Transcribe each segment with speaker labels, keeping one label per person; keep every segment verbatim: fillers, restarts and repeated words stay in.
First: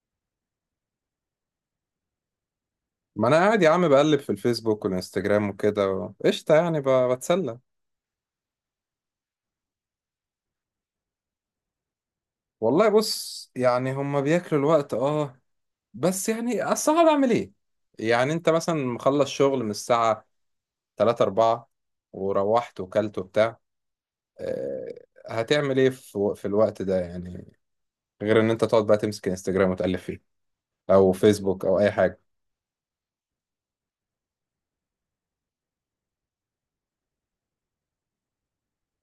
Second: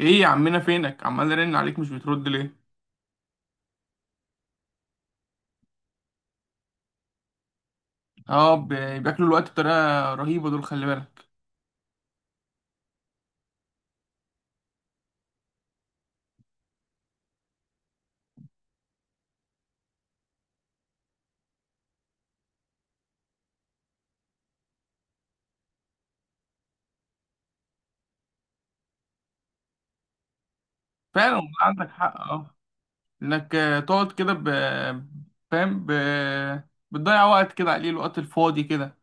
Speaker 1: ايه يا عمنا فينك عمال ارن عليك مش بترد ليه.
Speaker 2: ما انا قاعد يا عم بقلب في الفيسبوك والانستجرام وكده و- قشطه يعني ب- بتسلى.
Speaker 1: اه ب- بياكلوا الوقت بطريقه رهيبه دول، خلي بالك.
Speaker 2: والله بص يعني هما بياكلوا الوقت اه. بس يعني اصل أنا بعمل ايه؟ يعني انت مثلا مخلص شغل من الساعه ثلاثة اربعة وروحت وكلت وبتاع. آه، هتعمل ايه في في الوقت ده يعني؟ غير ان انت تقعد بقى تمسك انستجرام وتقلب فيه او
Speaker 1: فعلا والله
Speaker 2: فيسبوك او
Speaker 1: عندك
Speaker 2: اي
Speaker 1: حق.
Speaker 2: حاجه.
Speaker 1: اه، انك آه، تقعد كده ب... فاهم ب... بتضيع وقت كده عليه، الوقت الفاضي كده.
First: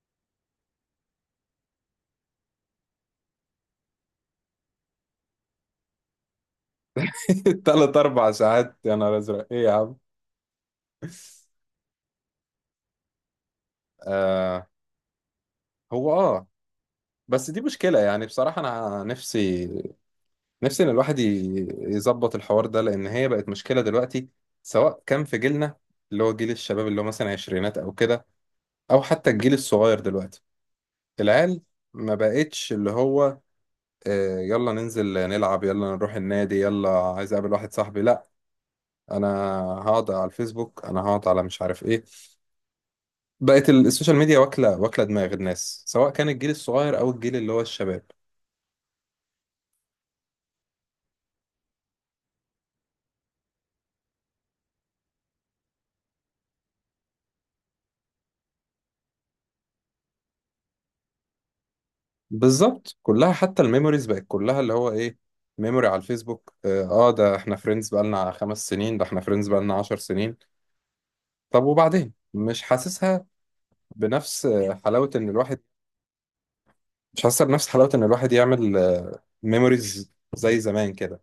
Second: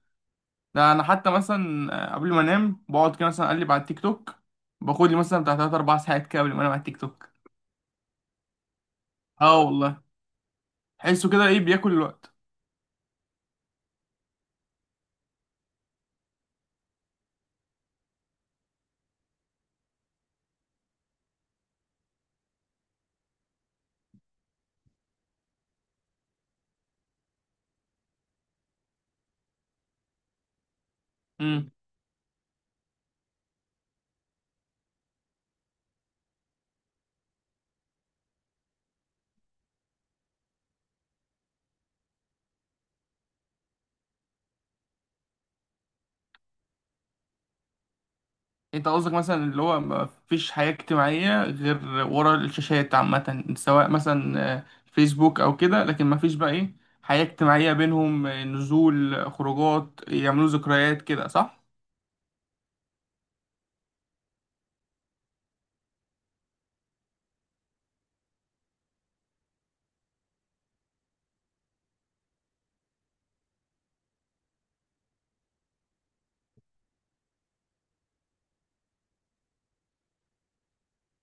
Speaker 1: ده انا حتى مثلا آه، قبل ما انام بقعد كده مثلا اقلب على التيك توك، باخد لي مثلا بتاع تلاتة أربعة ساعات كده قبل ما انام على التيك توك.
Speaker 2: تلات أربع ساعات، يا نهار ازرق،
Speaker 1: اه
Speaker 2: ايه يا عم؟
Speaker 1: والله، تحسه كده ايه بياكل الوقت.
Speaker 2: آه هو اه. بس دي مشكلة يعني، بصراحة أنا نفسي، نفسي ان الواحد ي- يظبط الحوار ده، لان هي بقت مشكله دلوقتي، سواء كان في جيلنا، اللي هو جيل الشباب، اللي هو مثلا عشرينات او كده، او حتى الجيل الصغير دلوقتي، العيال. ما بقتش اللي هو آه، يلا ننزل نلعب، يلا نروح النادي، يلا عايز اقابل واحد صاحبي. لا، انا هقعد على الفيسبوك، انا هقعد على مش عارف ايه. بقت ال- السوشيال ميديا واكله واكله دماغ الناس، سواء كان الجيل الصغير او الجيل اللي هو الشباب.
Speaker 1: انت قصدك مثلا اللي هو ما فيش حياة اجتماعية غير ورا الشاشات عامة، سواء مثلا آه، فيسبوك او كده، لكن ما فيش بقى ايه، حياة اجتماعية بينهم، آه، نزول، آه، خروجات، يعملوا ذكريات كده، صح؟
Speaker 2: بالظبط، كلها حتى الميموريز بقت كلها اللي هو ايه، ميموري على الفيسبوك، اه. آه، ده احنا فريندز بقالنا خمس سنين، ده احنا فريندز بقالنا عشر سنين. طب وبعدين مش حاسسها بنفس آه، حلاوة ان الواحد، مش حاسسها بنفس حلاوة ان الواحد يعمل آه، ميموريز زي زمان كده.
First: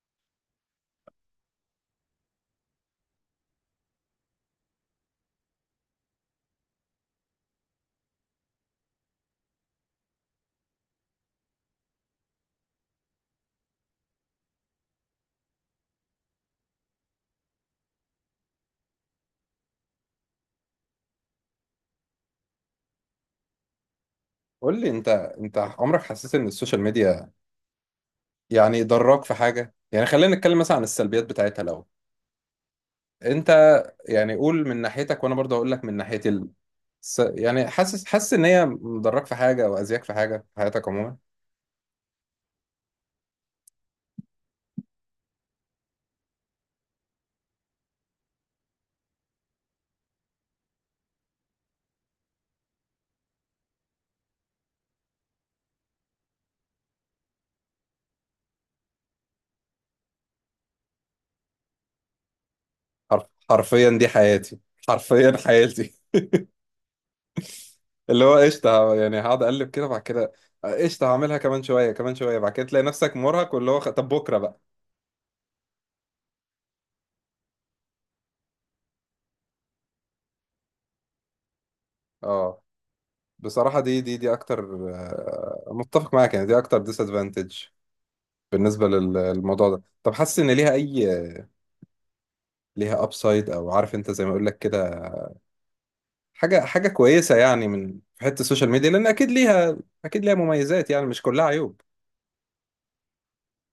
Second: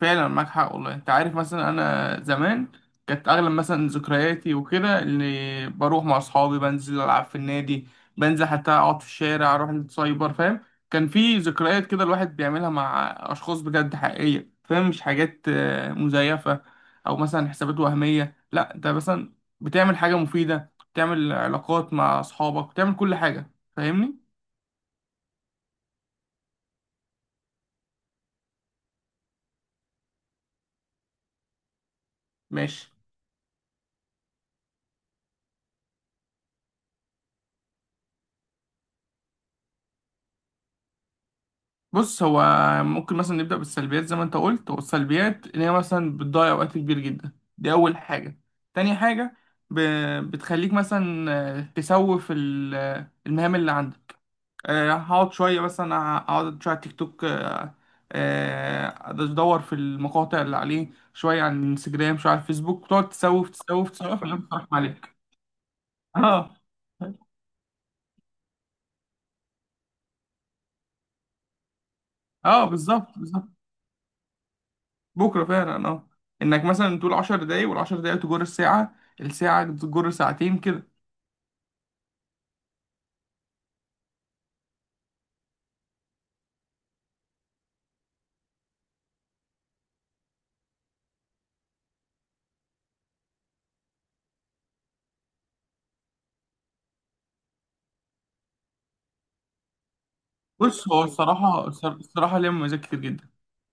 Speaker 1: فعلا معاك حق والله. انت عارف مثلا انا زمان كانت اغلب مثلا ذكرياتي وكده، اللي بروح مع اصحابي بنزل العب في النادي، بنزل حتى اقعد في الشارع، اروح السايبر، فاهم؟ كان في ذكريات كده الواحد بيعملها مع اشخاص بجد حقيقية، فاهم؟ مش حاجات آه، مزيفة او مثلا حسابات وهمية. لا، انت مثلا بتعمل حاجة مفيدة، بتعمل علاقات مع اصحابك، بتعمل كل حاجة. فاهمني؟
Speaker 2: قول لي انت انت عمرك حسيت ان السوشيال ميديا يعني ضراك في حاجة؟ يعني خلينا نتكلم مثلا عن السلبيات بتاعتها الاول.
Speaker 1: ماشي.
Speaker 2: انت يعني قول من ناحيتك وانا برضه هقول لك من ناحيتي. س... يعني حاسس حاسس ان هي مضرك في حاجه او اذياك في حاجه في حياتك عموما؟
Speaker 1: بص، هو ممكن مثلا نبدأ بالسلبيات زي ما انت قلت. والسلبيات ان هي مثلا بتضيع وقت كبير جدا، دي اول حاجة. تاني حاجة، ب... بتخليك مثلا آه، تسوف ال- آه، المهام اللي عندك. آه، هقعد شوية مثلا، اقعد شوية على التيك توك، آه، آه، ادور في المقاطع اللي عليه، شوية على الانستجرام، شوية على الفيسبوك، تقعد
Speaker 2: حرف...
Speaker 1: تسوف
Speaker 2: حرفيا
Speaker 1: تسوف
Speaker 2: دي
Speaker 1: تسوف لما
Speaker 2: حياتي،
Speaker 1: تروح عليك.
Speaker 2: حرفيا حياتي.
Speaker 1: اه
Speaker 2: اللي هو قشطه يعني، هقعد اقلب كده بعد كده، قشطه هعملها كمان شويه كمان شويه، بعد
Speaker 1: اه،
Speaker 2: كده تلاقي نفسك
Speaker 1: بالظبط بالظبط،
Speaker 2: مرهق، واللي هو خ- طب بكره بقى.
Speaker 1: بكرة فعلا. اه، انك مثلا تقول عشر دقايق، والعشر دقايق تجر الساعة، الساعة تجر ساعتين كده.
Speaker 2: اه بصراحه دي دي دي اكتر، آه، متفق معاك يعني، دي اكتر ديس ادفانتج بالنسبه لل- للموضوع ده. طب حاسس ان ليها اي، ليها ابسايد، او عارف انت زي ما اقول لك كده، حاجة حاجة كويسة يعني من في حتة السوشيال ميديا؟ لأن أكيد ليها، أكيد ليها
Speaker 1: بص،
Speaker 2: مميزات
Speaker 1: هو
Speaker 2: يعني، مش كلها
Speaker 1: الصراحة
Speaker 2: عيوب.
Speaker 1: الصراحة ليها مميزات كتير جدا.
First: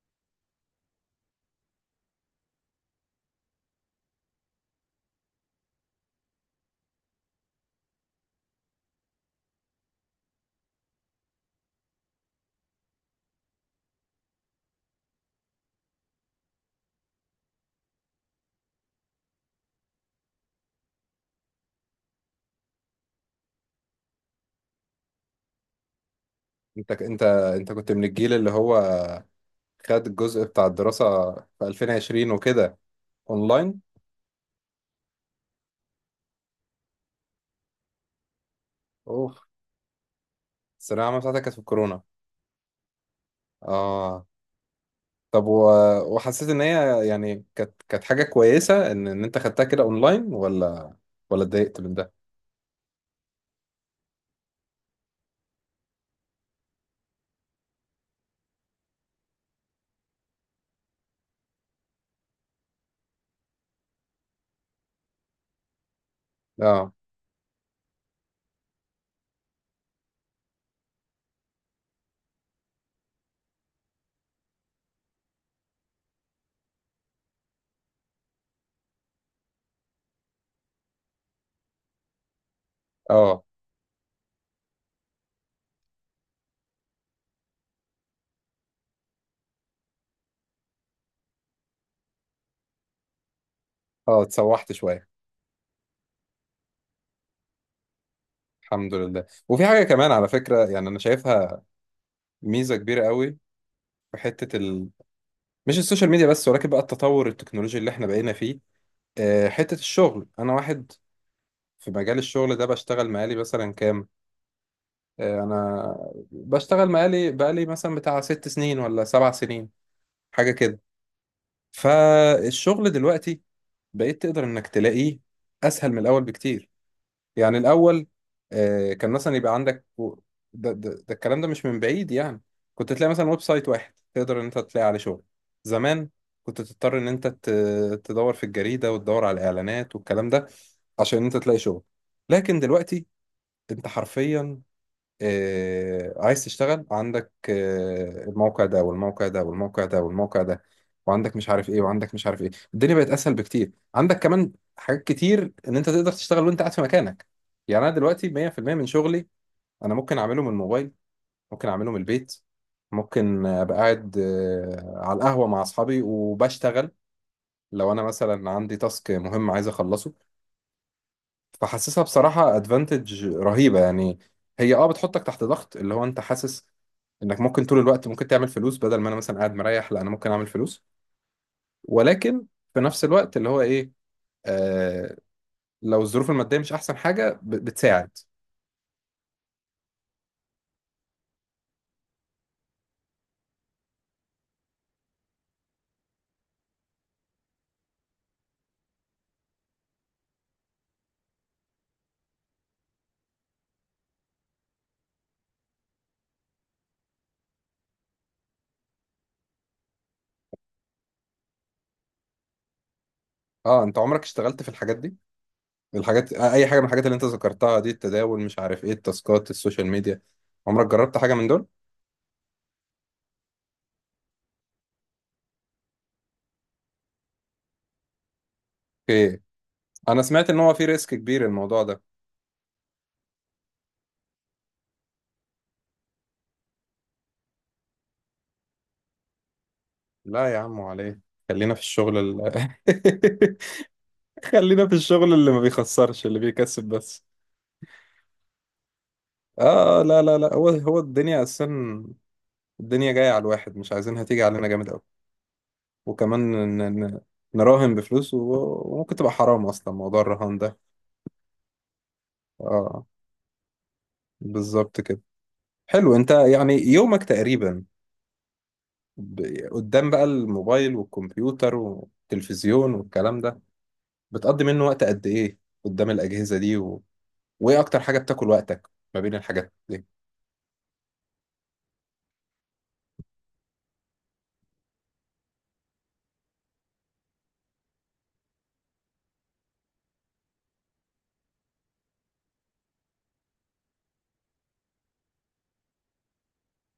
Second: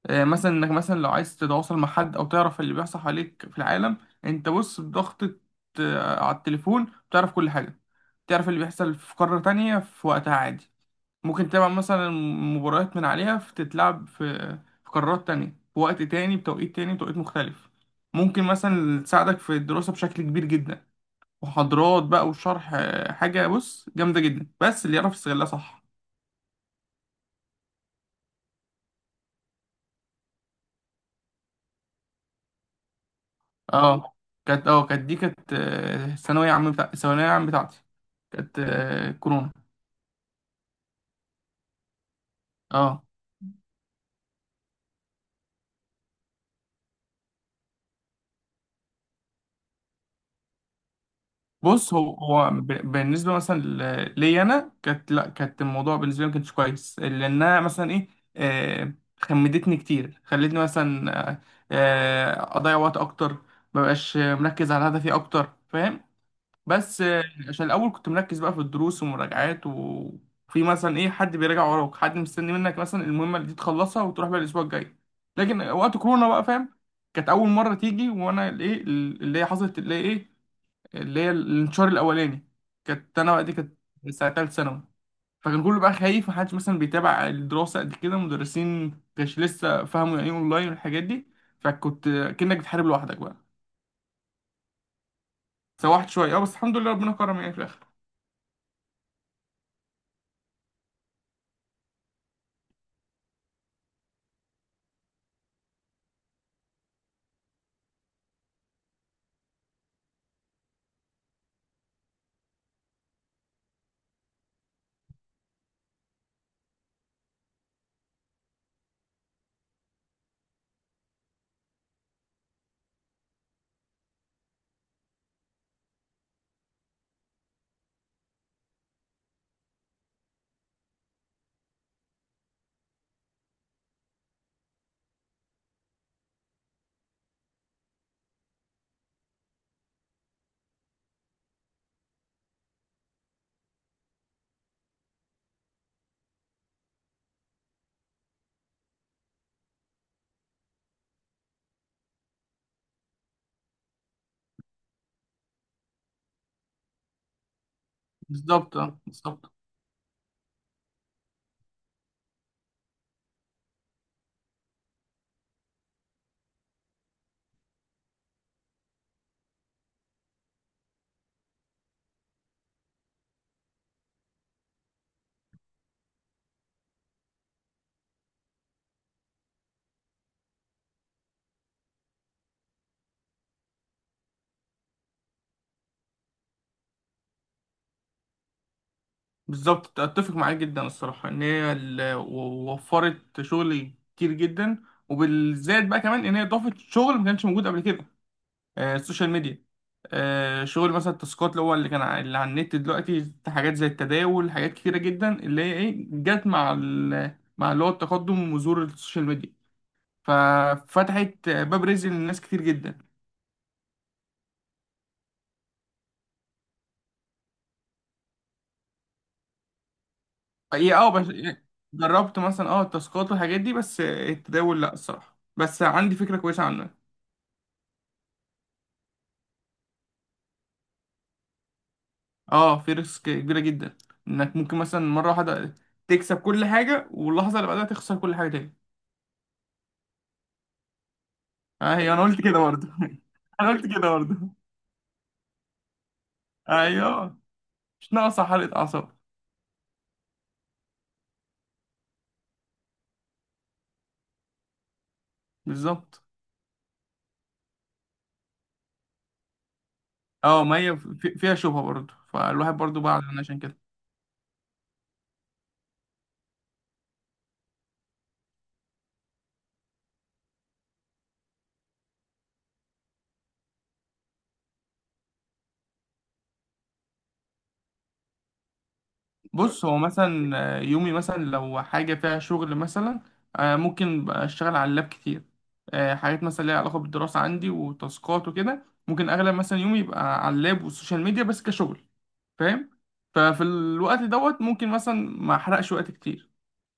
Speaker 1: آه، مثلا انك مثلا لو عايز تتواصل مع حد او تعرف اللي بيحصل حواليك في العالم، انت بص بضغطة آه، على التليفون بتعرف كل حاجة. تعرف اللي بيحصل في قارة تانية في وقتها عادي. ممكن تتابع مثلا مباريات من عليها في- تتلعب في في قارات تانية، في وقت تاني، بتوقيت تاني، بتوقيت مختلف. ممكن مثلا تساعدك في الدراسة بشكل كبير جدا، محاضرات بقى وشرح. آه، حاجة بص جامدة جدا، بس اللي يعرف يستغلها صح.
Speaker 2: أنت أنت أنت كنت من الجيل اللي هو خد الجزء بتاع الدراسة في ألفين وعشرين وكده أونلاين.
Speaker 1: اه، كانت اه، كانت دي كانت آه، ثانوية عام، بتاع ثانوية عام بتاعتي. كانت آه،
Speaker 2: أوف،
Speaker 1: كورونا.
Speaker 2: الثانوية العامة بتاعتك كانت في الكورونا؟
Speaker 1: اه.
Speaker 2: آه. طب و... وحسيت إن هي يعني كانت كانت حاجة كويسة إن إن أنت خدتها كده أونلاين، ولا ولا اتضايقت من
Speaker 1: بص،
Speaker 2: ده؟
Speaker 1: هو هو ب- بالنسبة مثلا ل- ليا أنا، كانت لا، كانت الموضوع بالنسبة لي ما كانش كويس، لأنها مثلا إيه، آه، خمدتني كتير، خلتني مثلا آه، آه، أضيع وقت أكتر، مبقاش مركز على هدفي أكتر. فاهم؟
Speaker 2: آه،
Speaker 1: بس آه، عشان الاول كنت مركز بقى في الدروس ومراجعات، وفي مثلا ايه، حد بيراجع وراك، حد مستني منك مثلا المهمه اللي دي تخلصها وتروح بقى الاسبوع الجاي. لكن وقت كورونا بقى، فاهم، كانت اول مره تيجي، وانا الايه اللي هي حصلت اللي هي ايه، اللي هي الانتشار الاولاني. كانت انا
Speaker 2: آه،
Speaker 1: بقى، دي كانت ساعه تالت ثانوي. فكان كله بقى خايف، محدش مثلا بيتابع الدراسه قد كده، مدرسين كانش لسه فاهموا يعني ايه اونلاين والحاجات دي. فكنت كأنك بتحارب لوحدك بقى.
Speaker 2: آه، اتسوحت شوية.
Speaker 1: سوحت شويه اه، بس الحمد لله ربنا كرم يعني في الاخر.
Speaker 2: الحمد لله. وفي حاجة كمان على فكرة يعني أنا شايفها ميزة كبيرة قوي، في حتة مش السوشيال ميديا بس، ولكن بقى التطور التكنولوجي اللي احنا بقينا فيه. آه، حتة الشغل، انا واحد في مجال الشغل ده بشتغل مقالي مثلا كام، آه، انا بشتغل مقالي بقالي مثلا بتاع ست سنين ولا سبع سنين، حاجة كده. فالشغل دلوقتي بقيت تقدر انك تلاقيه اسهل من الاول بكتير. يعني الأول آه، كان مثلا يبقى عندك و- ده, ده, ده الكلام ده مش من بعيد يعني، كنت تلاقي مثلا ويب سايت واحد تقدر إن أنت تلاقي عليه شغل. زمان كنت تضطر إن أنت ت- تدور في الجريدة وتدور على الإعلانات والكلام ده عشان أنت تلاقي شغل. لكن دلوقتي أنت حرفيا آه، عايز تشتغل، عندك آه، الموقع ده والموقع ده والموقع ده والموقع ده، وعندك مش عارف ايه، وعندك مش عارف ايه، الدنيا بقت اسهل بكتير، عندك كمان حاجات كتير ان انت تقدر تشتغل وانت قاعد في مكانك. يعني انا دلوقتي مية في المية
Speaker 1: بالظبط
Speaker 2: من
Speaker 1: اه،
Speaker 2: شغلي
Speaker 1: بالظبط
Speaker 2: انا ممكن اعمله من الموبايل، ممكن اعمله من البيت، ممكن ابقى قاعد آه، على القهوة مع اصحابي وبشتغل، لو انا مثلا عندي تاسك مهم عايز اخلصه. فحاسسها بصراحة ادفانتج رهيبة يعني. هي اه بتحطك تحت ضغط، اللي هو انت حاسس انك ممكن طول الوقت ممكن تعمل فلوس، بدل ما انا مثلا قاعد مريح، لا انا ممكن اعمل فلوس. ولكن في نفس الوقت اللي هو ايه، آه لو الظروف المادية مش احسن حاجة ب- بتساعد.
Speaker 1: بالظبط، اتفق معاك جدا الصراحه ان هي ال- و- وفرت شغل كتير جدا. وبالذات بقى كمان ان هي ضافت شغل ما كانش موجود قبل كده، آه، السوشيال ميديا. آه، شغل مثلا التاسكات، اللي هو اللي كان ع- اللي على النت دلوقتي، حاجات زي التداول، حاجات كتيره جدا اللي هي ايه، جت مع ال- مع اللي هو التقدم وظهور السوشيال ميديا. ففتحت باب رزق للناس كتير جدا.
Speaker 2: اه انت عمرك اشتغلت في الحاجات دي، الحاجات آه، اي حاجة من الحاجات اللي انت ذكرتها دي، التداول مش عارف ايه التاسكات السوشيال ميديا، عمرك
Speaker 1: هي اه،
Speaker 2: جربت
Speaker 1: بس
Speaker 2: حاجة من
Speaker 1: إيه،
Speaker 2: دول؟
Speaker 1: جربت مثلا اه التاسكات والحاجات دي، بس التداول لا، الصراحه بس عندي فكره كويسه عنه.
Speaker 2: اوكي. انا سمعت ان هو في ريسك كبير الموضوع ده.
Speaker 1: اه، في ريسك كبيرة جدا، انك ممكن مثلا مرة واحدة تكسب كل حاجة واللحظة اللي بعدها تخسر كل حاجة تاني.
Speaker 2: لا يا عم عليه، خلينا في
Speaker 1: ايوه،
Speaker 2: الشغل
Speaker 1: انا قلت
Speaker 2: ال
Speaker 1: كده برضه انا قلت كده برضه.
Speaker 2: خلينا في الشغل اللي ما بيخسرش، اللي بيكسب بس.
Speaker 1: ايوه، مش ناقصة حرقة اعصاب.
Speaker 2: اه آه، لا لا لا، هو هو الدنيا اساسا، الدنيا جايه على الواحد، مش عايزينها تيجي علينا جامد قوي.
Speaker 1: بالظبط.
Speaker 2: وكمان ن- ن- نراهن بفلوس و- وممكن تبقى حرام اصلا موضوع الرهان
Speaker 1: اه،
Speaker 2: ده.
Speaker 1: ما هي في- فيها شبهة برضه، فالواحد برضه
Speaker 2: اه
Speaker 1: بعد عن عشان كده.
Speaker 2: بالظبط كده. حلو، انت يعني يومك تقريبا ب- قدام بقى الموبايل والكمبيوتر والتلفزيون والكلام ده، بتقضي منه وقت قد ايه قدام الاجهزه دي؟ و... وايه اكتر حاجه بتاكل وقتك ما بين الحاجات؟
Speaker 1: بص، هو مثلا آه، يومي مثلا لو حاجة فيها شغل مثلا، آه، ممكن بقى اشتغل على اللاب كتير. آه، حاجات مثلا ليها علاقة بالدراسة عندي وتاسكات وكده، ممكن اغلب مثلا يومي يبقى على اللاب والسوشيال ميديا بس كشغل. فاهم؟ ففي الوقت دوت ممكن مثلا ما احرقش وقت كتير.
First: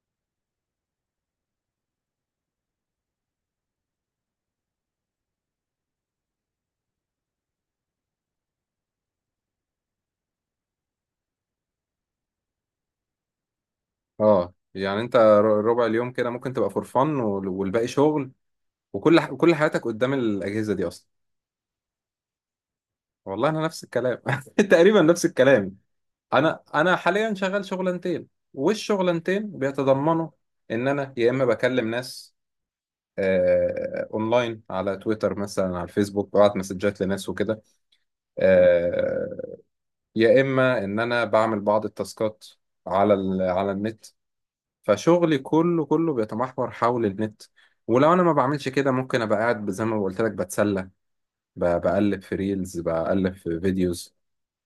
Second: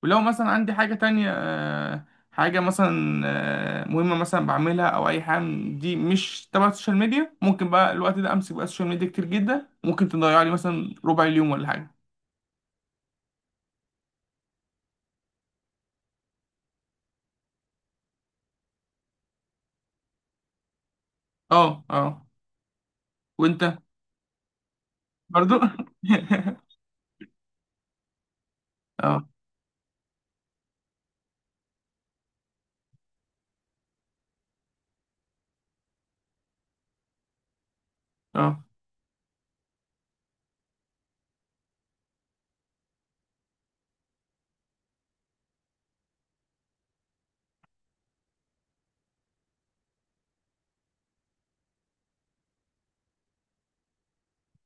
Speaker 1: ولو مثلا عندي حاجة تانية آه، حاجة مثلا آه، مهمة مثلا بعملها، أو أي حاجة من دي مش تبع السوشيال ميديا، ممكن بقى الوقت ده أمسك بقى السوشيال ميديا كتير جدا، ممكن تضيع لي مثلا ربع اليوم ولا حاجة.
Speaker 2: اه يعني انت ر- ربع اليوم كده ممكن تبقى فور فن والباقي شغل، وكل ح... كل حياتك قدام الاجهزه دي اصلا.
Speaker 1: اه اه.
Speaker 2: والله انا
Speaker 1: وانت
Speaker 2: نفس الكلام تقريبا نفس
Speaker 1: برضو
Speaker 2: الكلام. انا انا حاليا شغال شغلانتين،
Speaker 1: اه
Speaker 2: والشغلانتين بيتضمنوا ان انا يا اما بكلم ناس آه، اونلاين على تويتر مثلا على الفيسبوك، ببعت مسجات لناس وكده،
Speaker 1: اه.
Speaker 2: آه، يا اما ان انا بعمل بعض التاسكات على ال... على النت. فشغلي كله كله بيتمحور حول النت. ولو انا ما بعملش كده ممكن ابقى قاعد زي ما قلت لك بتسلى، ب- بقلب في ريلز، بقلب في فيديوز،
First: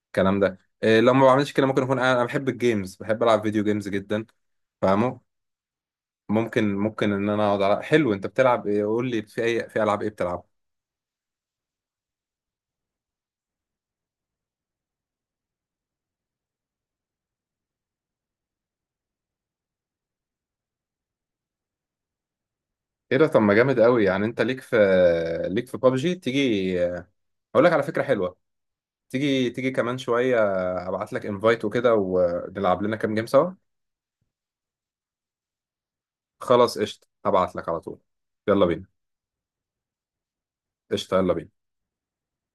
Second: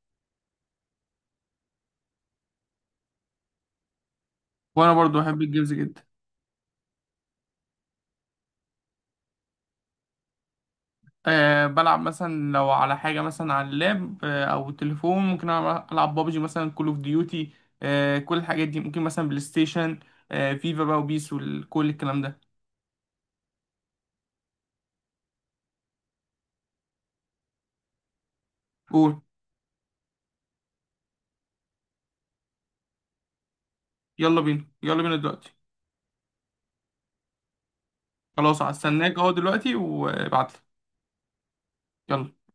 Speaker 2: الكلام ده. إيه، لو ما بعملش كده ممكن اكون قاعد، انا بحب الجيمز، بحب العب فيديو جيمز جدا.
Speaker 1: وانا
Speaker 2: فاهمه.
Speaker 1: برضو بحب الجيمز جدا.
Speaker 2: ممكن ممكن ان انا اقعد على، حلو انت بتلعب ايه؟ قول لي في اي، في العاب ايه بتلعب؟
Speaker 1: أه، بلعب مثلا لو على حاجة مثلا على اللاب، أه أو التليفون، ممكن ألعب، ألعب بابجي مثلا، كول أوف ديوتي، أه كل الحاجات دي. ممكن مثلا بلاي ستيشن، أه فيفا بقى وبيس وكل الكلام ده.
Speaker 2: ايه ده؟ طب ما جامد قوي يعني، انت ليك في، ليك في بابجي؟ تيجي اقول لك على فكرة حلوة،
Speaker 1: قول.
Speaker 2: تيجي تيجي كمان شوية ابعت لك انفايت وكده ونلعب لنا كام جيم سوا.
Speaker 1: يلا بينا، يلا بينا دلوقتي.
Speaker 2: خلاص قشطة، هبعت لك على طول.
Speaker 1: خلاص،
Speaker 2: يلا بينا،
Speaker 1: هستناك أهو دلوقتي وابعتلي.
Speaker 2: قشطة يلا بينا.
Speaker 1: يلا.